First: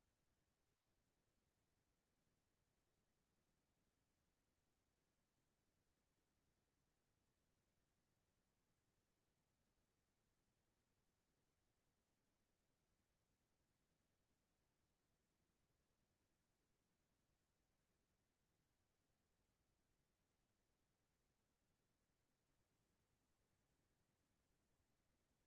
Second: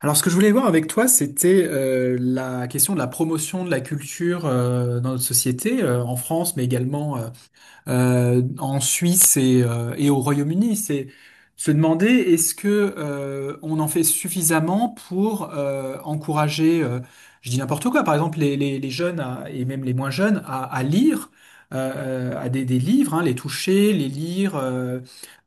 Alors, ce que je voulais voir avec toi, c'était la question de la promotion de la culture dans notre société, en France, mais également en Suisse et au Royaume-Uni. C'est se demander est-ce que on en fait suffisamment pour encourager, je dis n'importe quoi, par exemple les jeunes et même les moins jeunes à lire. À des livres, hein, les toucher, les lire,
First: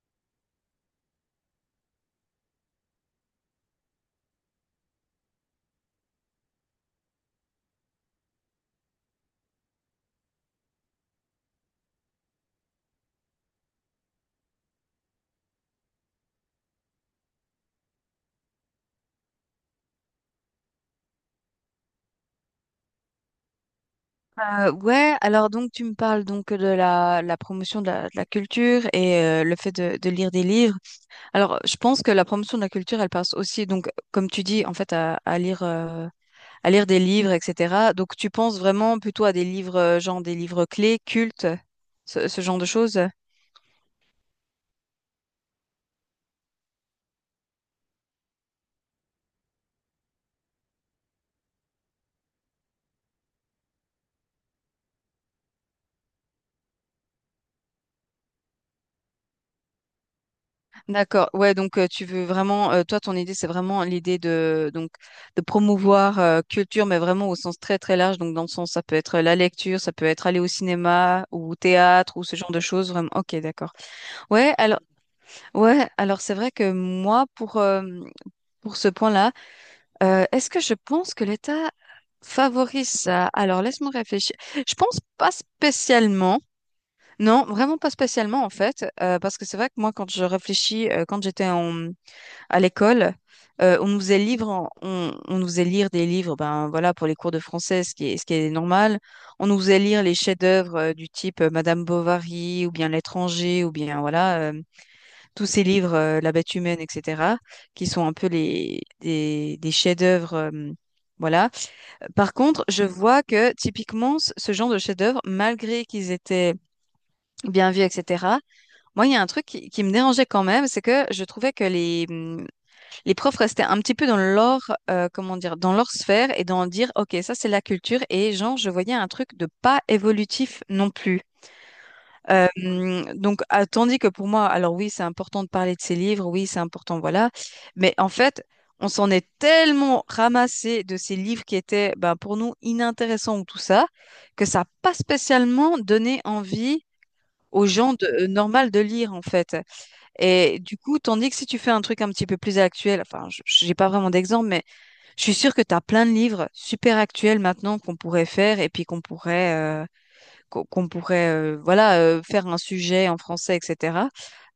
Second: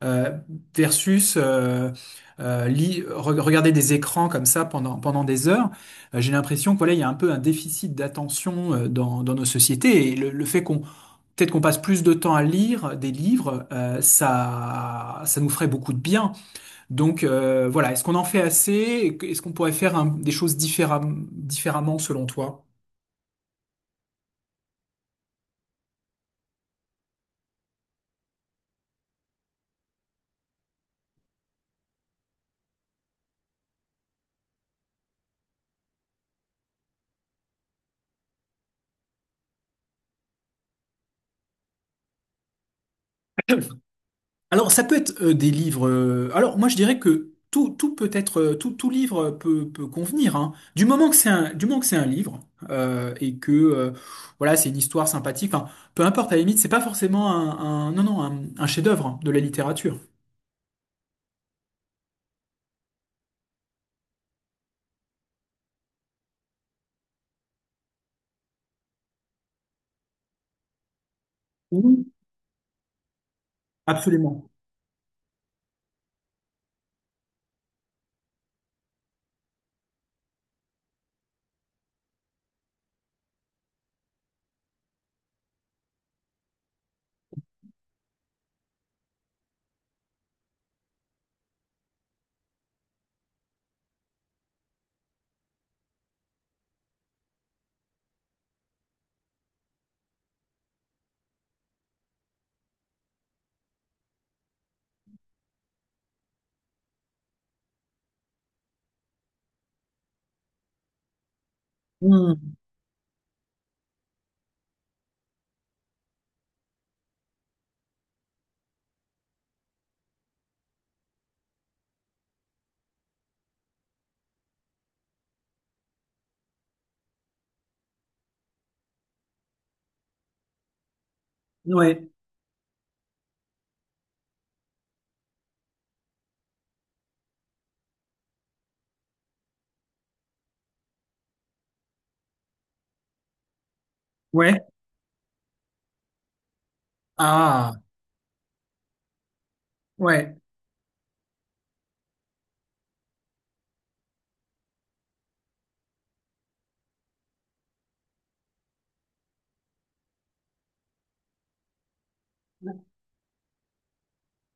euh, versus regarder des écrans comme ça pendant des heures. J'ai l'impression que voilà, il y a un peu un déficit d'attention dans nos sociétés et le fait qu'on… Peut-être qu'on passe plus de temps à lire des livres, ça nous ferait beaucoup de bien. Donc voilà, est-ce qu'on en fait assez? Est-ce qu'on pourrait faire des choses différemment selon toi? Alors tu me parles donc de la promotion de la culture et le fait de lire des livres. Alors je pense que la promotion de la culture, elle passe aussi donc comme tu dis en fait à lire des livres, etc. Donc tu penses vraiment plutôt à des livres genre des livres clés, cultes, ce genre de choses? Alors ça peut être des livres. Alors moi je dirais que tout peut être, tout livre peut convenir, hein. Du moment que c'est un livre et que voilà, c'est une histoire sympathique. Enfin, peu importe à la limite, c'est pas forcément un- non non un, un chef-d'œuvre de la littérature. D'accord. Ouais, donc tu veux vraiment, toi, ton idée, c'est vraiment l'idée de donc de promouvoir culture, mais vraiment au sens très très large. Donc dans le sens, ça peut être la lecture, ça peut être aller au cinéma ou au Oui, théâtre ou ce genre de choses. Vraiment. Ok, d'accord. absolument. Ouais. Alors, ouais. Alors c'est vrai que moi, pour ce point-là, est-ce que je pense que l'État favorise ça? Alors laisse-moi réfléchir. Je pense pas spécialement. Non, vraiment pas spécialement en fait, parce que c'est vrai que moi, quand je réfléchis, quand j'étais en à l'école. On nous faisait lire des livres, ben voilà, pour les cours de français, ce qui est normal. On nous faisait lire les chefs-d'œuvre du type Madame Bovary ou bien L'étranger ou bien voilà, tous ces livres, La bête humaine, etc., qui sont un peu des chefs-d'œuvre. Voilà. Par Mmh, contre, je vois que typiquement, ce genre de chefs-d'œuvre, malgré qu'ils étaient bien vus, etc., moi, il y a un truc qui me dérangeait quand même, c'est que je trouvais que les profs restaient un petit peu dans leur, dans leur sphère et dans dire: OK, ça c'est la culture. Et genre, je voyais un truc de pas évolutif non plus. ouais. Euh, Tandis que pour moi, alors oui, c'est important de parler de ces livres, oui, c'est important, voilà. Mais en fait, on s'en est tellement ramassé de ces livres qui étaient, ben, pour nous, inintéressants ou tout ça, que Ouais. ça n'a pas spécialement donné envie aux Ah, gens de, normal de lire, en fait. ouais. Et du coup, tandis que si tu fais un truc un petit peu plus actuel, enfin, j'ai pas vraiment d'exemple, mais je suis sûre que tu as plein de livres super actuels maintenant qu'on pourrait faire et puis qu'on pourrait, qu'on pourrait, faire un sujet en français, etc.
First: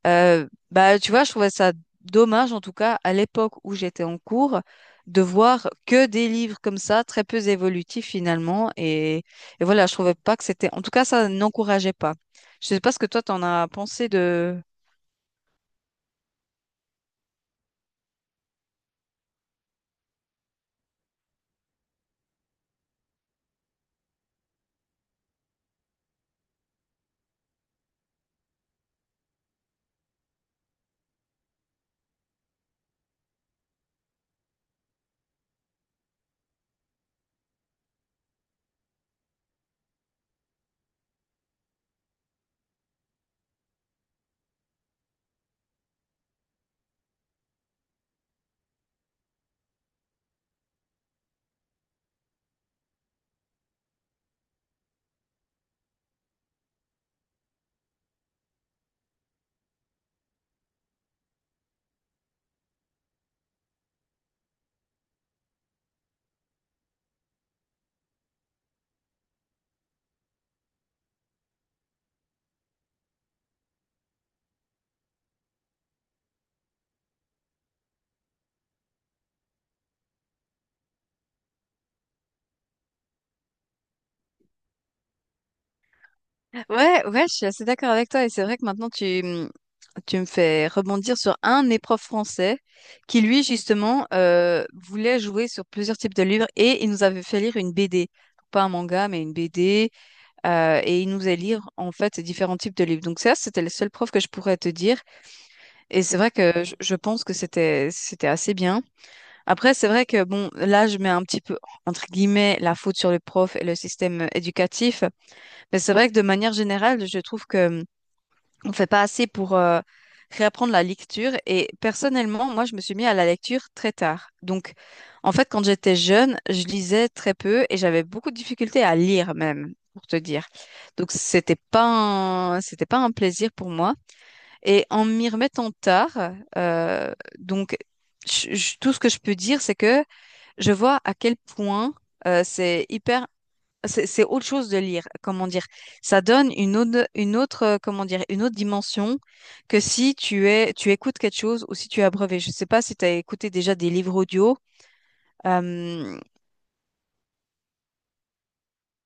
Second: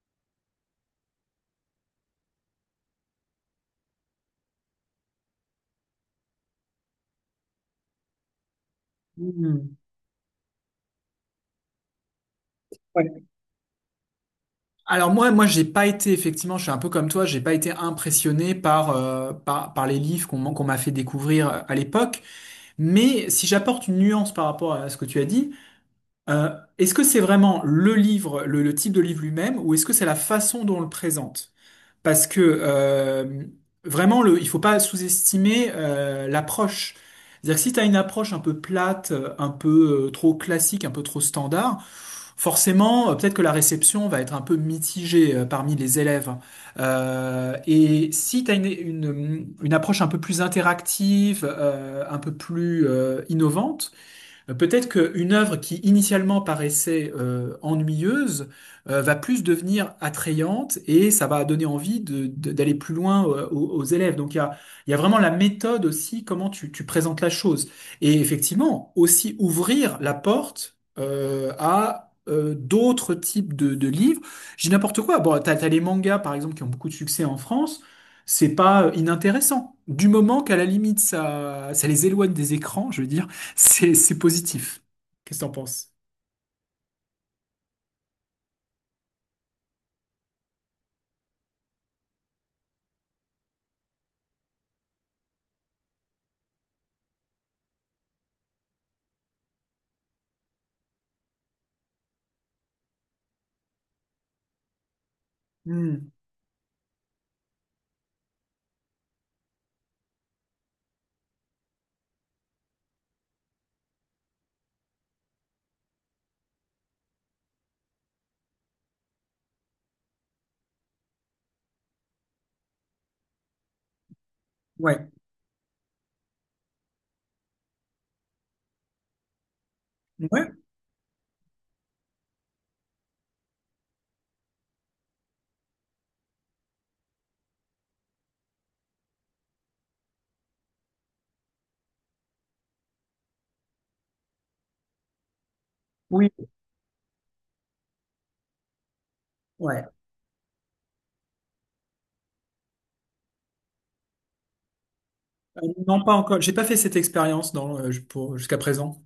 Bah, tu vois, je trouvais ça dommage, en tout cas, à l'époque où j'étais en cours, de voir que des livres comme ça, très peu évolutifs finalement. Et Hmm. voilà, je trouvais pas que c'était, en tout cas, ça n'encourageait pas. Je sais pas ce que toi, Ouais. t'en as pensé de. Alors moi, j'ai pas été effectivement, je suis un peu comme toi, j'ai pas été impressionné par par les livres qu'on m'a fait découvrir à l'époque. Mais si j'apporte une nuance par rapport à ce que tu as dit, euh, est-ce que c'est vraiment le type de livre lui-même, ou est-ce que c'est la façon dont on le présente? Parce que vraiment, le, il faut pas sous-estimer l'approche. C'est-à-dire que si tu as une approche un peu plate, un peu trop classique, un peu trop standard, forcément, peut-être que la réception va être un peu mitigée parmi les élèves. Et si tu as une approche un peu plus interactive, un peu plus innovante, peut-être qu'une œuvre qui initialement paraissait ennuyeuse va plus devenir attrayante et ça va donner envie d'aller plus loin aux élèves. Donc il y a vraiment la méthode aussi, comment tu présentes la chose. Et effectivement, aussi ouvrir la porte à… d'autres types de livres. J'ai n'importe quoi. Bon, t'as les mangas, par exemple, qui ont beaucoup de succès en France. C'est pas inintéressant. Du moment qu'à la limite, ça les éloigne des écrans, je veux dire. C'est positif. Qu'est-ce que t'en penses? Ouais, je suis assez d'accord avec toi. Et c'est vrai que maintenant, tu me fais rebondir sur un éprof français qui, lui, justement, voulait jouer sur plusieurs types de livres et il nous avait fait lire une BD. Pas un manga, mais une BD. Et il nous a lire, en fait, différents types de livres. Donc ça, c'était le seul prof que je pourrais te dire. Et Hmm. c'est vrai que je pense que c'était assez bien. Après, c'est vrai que, bon, là, je mets un petit peu, entre guillemets, la faute sur le prof et le système éducatif. Mais c'est vrai que de manière générale, je trouve que on fait pas assez pour réapprendre la lecture. Et personnellement, moi, je me suis mis à la lecture très tard. Donc, Ouais. en fait, quand j'étais jeune, je lisais très peu et j'avais beaucoup de difficultés à lire même, pour te dire. Ouais. Donc, c'était pas un plaisir pour moi. Et en m'y remettant tard, euh, donc, tout ce que je peux dire, c'est que je vois à quel point c'est hyper c'est autre chose de lire, comment dire. Ça Oui. donne une autre, une autre dimension que Ouais. si tu es, tu écoutes quelque chose ou si tu es abreuvé. Je sais pas si tu as écouté déjà des livres audio. Non, pas Euh, encore. J'ai pas fait cette expérience dans pour jusqu'à présent.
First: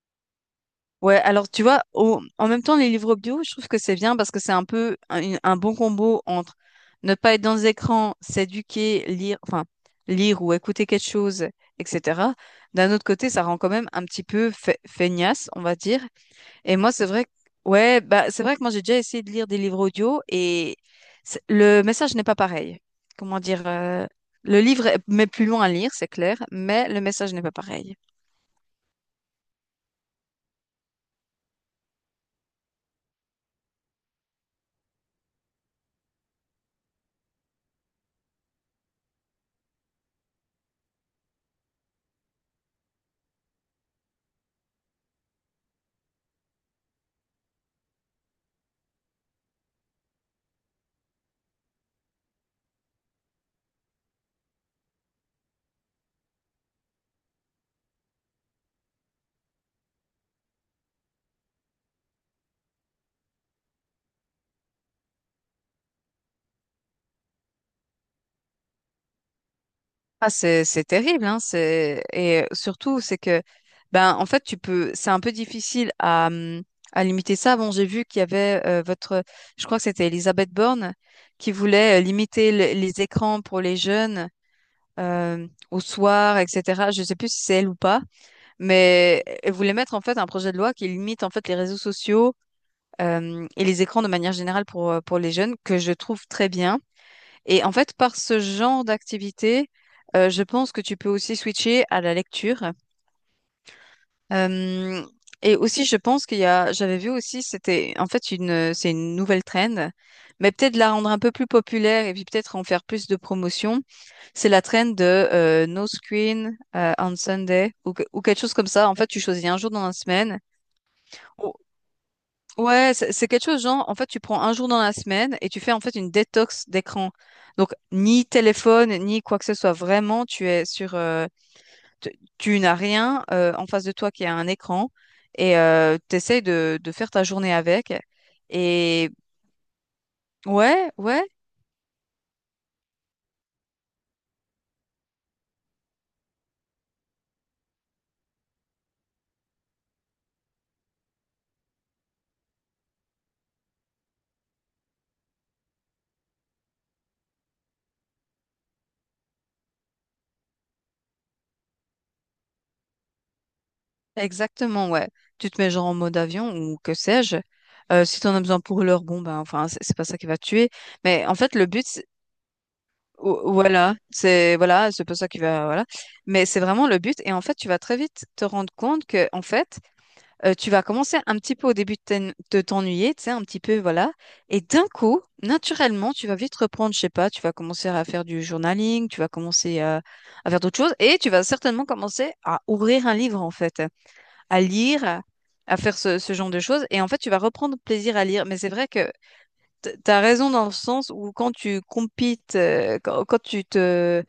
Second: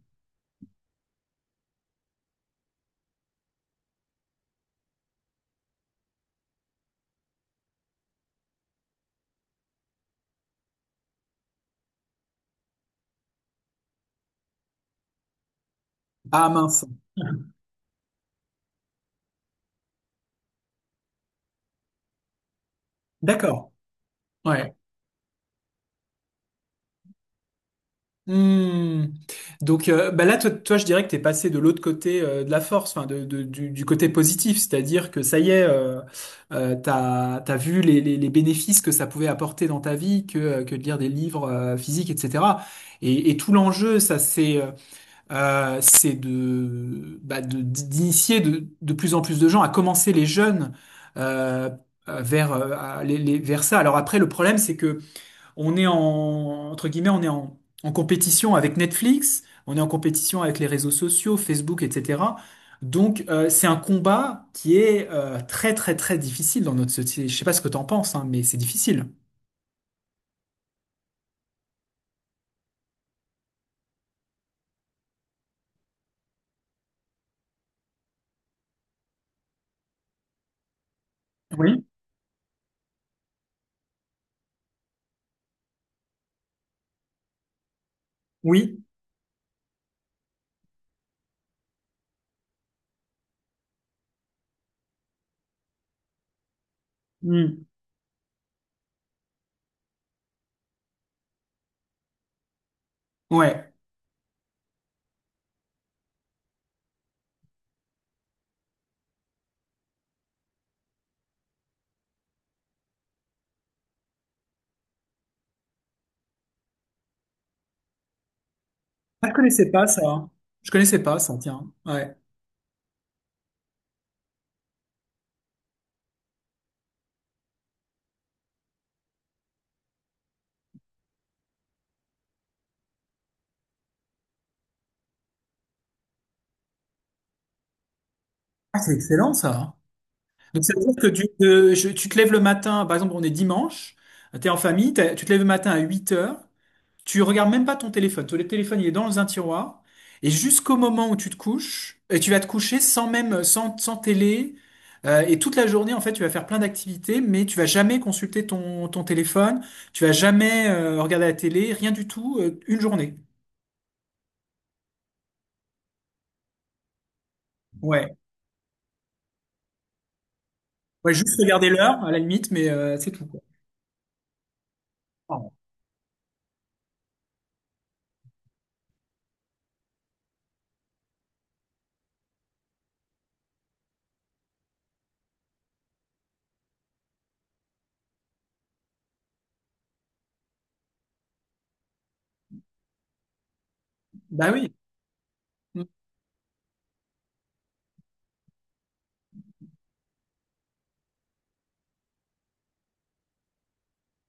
ouais, alors tu vois, en même temps, les livres audio, je trouve que c'est bien parce que c'est un peu un bon combo entre ne pas être dans les écrans, s'éduquer, lire, enfin, lire ou écouter quelque chose, etc. D'un autre côté, ça rend quand même un petit peu feignasse, on va dire. Ah Et mince. moi, c'est vrai que, c'est vrai que moi, j'ai déjà essayé de lire des livres audio et le message n'est pas pareil. Comment dire, D'accord. Le Ouais. livre met plus loin à lire, c'est clair, mais le message n'est pas pareil. Hmm. Donc bah là, toi, je dirais que t'es passé de l'autre côté de la force, enfin du côté positif, c'est-à-dire que ça y est, t'as vu les bénéfices que ça pouvait apporter dans ta vie, que de lire des livres physiques, etc. Et tout l'enjeu, ça c'est de, bah, de d'initier de plus en plus de gens, à commencer les jeunes euh, vers vers ça. Alors après, le problème, c'est que on est, en, entre guillemets, on est en, en compétition avec Netflix, on est en compétition avec les réseaux sociaux, Facebook, etc. Donc, c'est un combat qui est très difficile dans notre société. Je sais pas ce que t'en penses, hein, mais c'est difficile. Ah, c'est terrible, hein, et surtout, c'est que, ben, en fait, tu peux, c'est un peu difficile à limiter ça. Bon, j'ai vu qu'il y avait je crois que c'était Elisabeth Borne qui Oui, voulait limiter les écrans pour les jeunes au soir, etc. Je sais plus si c'est elle ou pas. oui, Mais elle voulait mettre en fait un projet de loi qui limite en fait les réseaux sociaux et les écrans de manière générale pour les jeunes, que je trouve très bien. Et hmm, en fait, par ce genre d'activité, je pense que tu peux aussi switcher à la lecture. ouais. Euh, et aussi, je pense qu'il y a, j'avais vu aussi, c'est une nouvelle trend, mais peut-être la rendre un peu plus populaire et puis peut-être en faire plus de promotion. C'est la trend de no screen on Sunday ou quelque chose comme ça. En fait, tu Ah, je choisis un connaissais jour pas dans la ça, hein. semaine. Je connaissais pas ça, Oh, tiens. Ouais. ouais, c'est quelque chose genre, en fait, tu prends un jour dans la semaine et tu fais en fait une détox d'écran. Donc, ni téléphone, ni quoi que ce soit. Vraiment, tu es sur, tu, tu n'as rien en face de toi qui a un écran et tu essayes de faire ta journée avec. Ah, c'est Et excellent ça. Donc, ça veut ouais, dire que ouais, tu te lèves le matin, par exemple, on est dimanche, tu es en famille, tu te lèves le matin à 8 heures. Tu regardes même pas ton téléphone. Ton téléphone, il est dans un tiroir. Et jusqu'au moment où tu te couches, et tu vas te coucher sans même, sans télé. Et toute la journée, en fait, tu vas faire plein d'activités, mais tu vas jamais consulter ton téléphone. Tu vas jamais regarder la télé, rien du tout, une journée. exactement, ouais. Tu te mets genre en mode avion ou que sais-je. Ouais. Si tu en as besoin pour l'heure, bon, ben, enfin, c'est pas ça qui va te tuer. Ouais, Mais en juste fait, le regarder but, l'heure, à la limite, mais c'est tout, quoi. Ou- voilà, c'est pour ça qu'il Ah. va voilà. Mais c'est vraiment le but et en fait, tu vas très vite te rendre compte que en fait, tu vas commencer un petit peu au début de t'ennuyer, tu sais, un petit peu voilà. Et d'un coup, naturellement, tu vas vite reprendre, je sais pas, tu vas commencer à faire du journaling, tu vas commencer à faire d'autres choses et tu vas certainement commencer à ouvrir un livre en fait, Bah à oui. lire, à, à Mm. faire ce genre de choses et en fait, tu vas reprendre plaisir à lire. Mais c'est vrai que t'as raison dans le sens où quand tu compites, quand, quand tu te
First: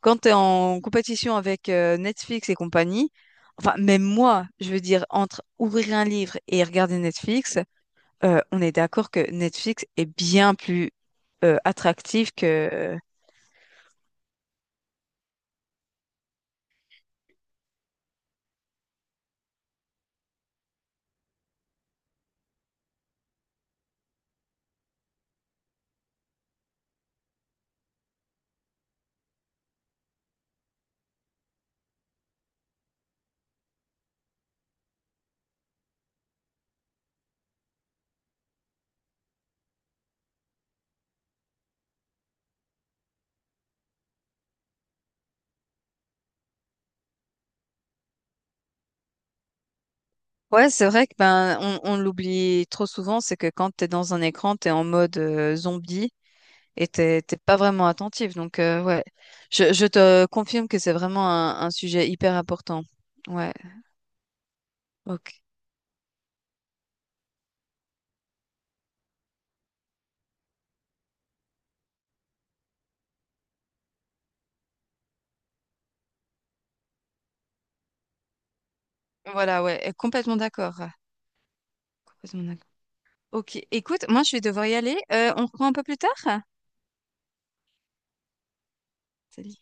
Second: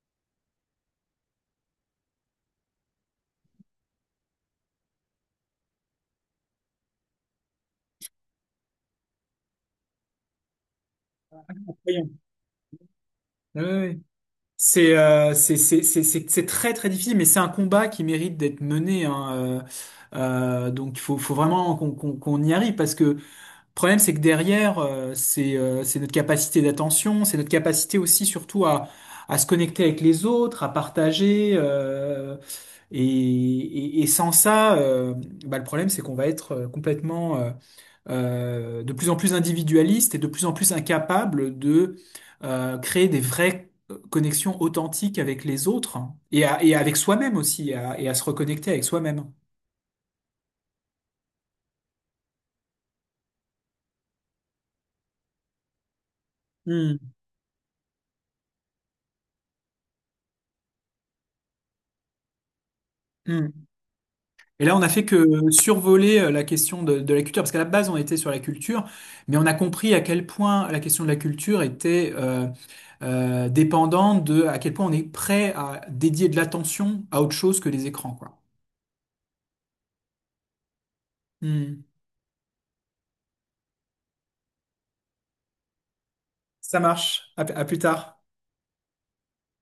quand tu es en compétition avec Netflix et compagnie, enfin, même moi, je veux dire, entre ouvrir un livre et regarder Netflix, on est d'accord que Netflix est bien plus Voyons. attractif que… Ouais, ouais. C'est très très difficile, mais c'est un combat qui mérite d'être mené. Hein, donc il faut vraiment qu'on y arrive, parce que le problème c'est que derrière c'est notre capacité d'attention, c'est notre capacité aussi surtout à se connecter avec les autres, à partager. Et sans ça, bah, le problème c'est qu'on va être complètement de plus en plus individualiste et de plus en plus incapable de créer des vraies connexions authentiques avec les autres et avec soi-même aussi, et à se reconnecter avec soi-même. Ouais, c'est vrai que ben, on l'oublie trop souvent, c'est que quand t'es dans un écran, t'es en mode zombie et Hmm, t'es pas vraiment attentif. Donc, ouais, je te confirme que c'est vraiment un sujet hyper important. Ouais, hmm. Et là, on a fait que ok. survoler la question de la culture, parce qu'à la base, on était sur la culture, mais on a compris à quel point la question de la culture était dépendante de à quel point on est prêt à dédier de l'attention à autre chose que les écrans, quoi. Voilà, ouais, complètement d'accord. Hmm. Complètement d'accord. Ok, écoute, moi je vais devoir y aller. On reprend un peu plus tard? Ça marche. À à plus tard. Salut.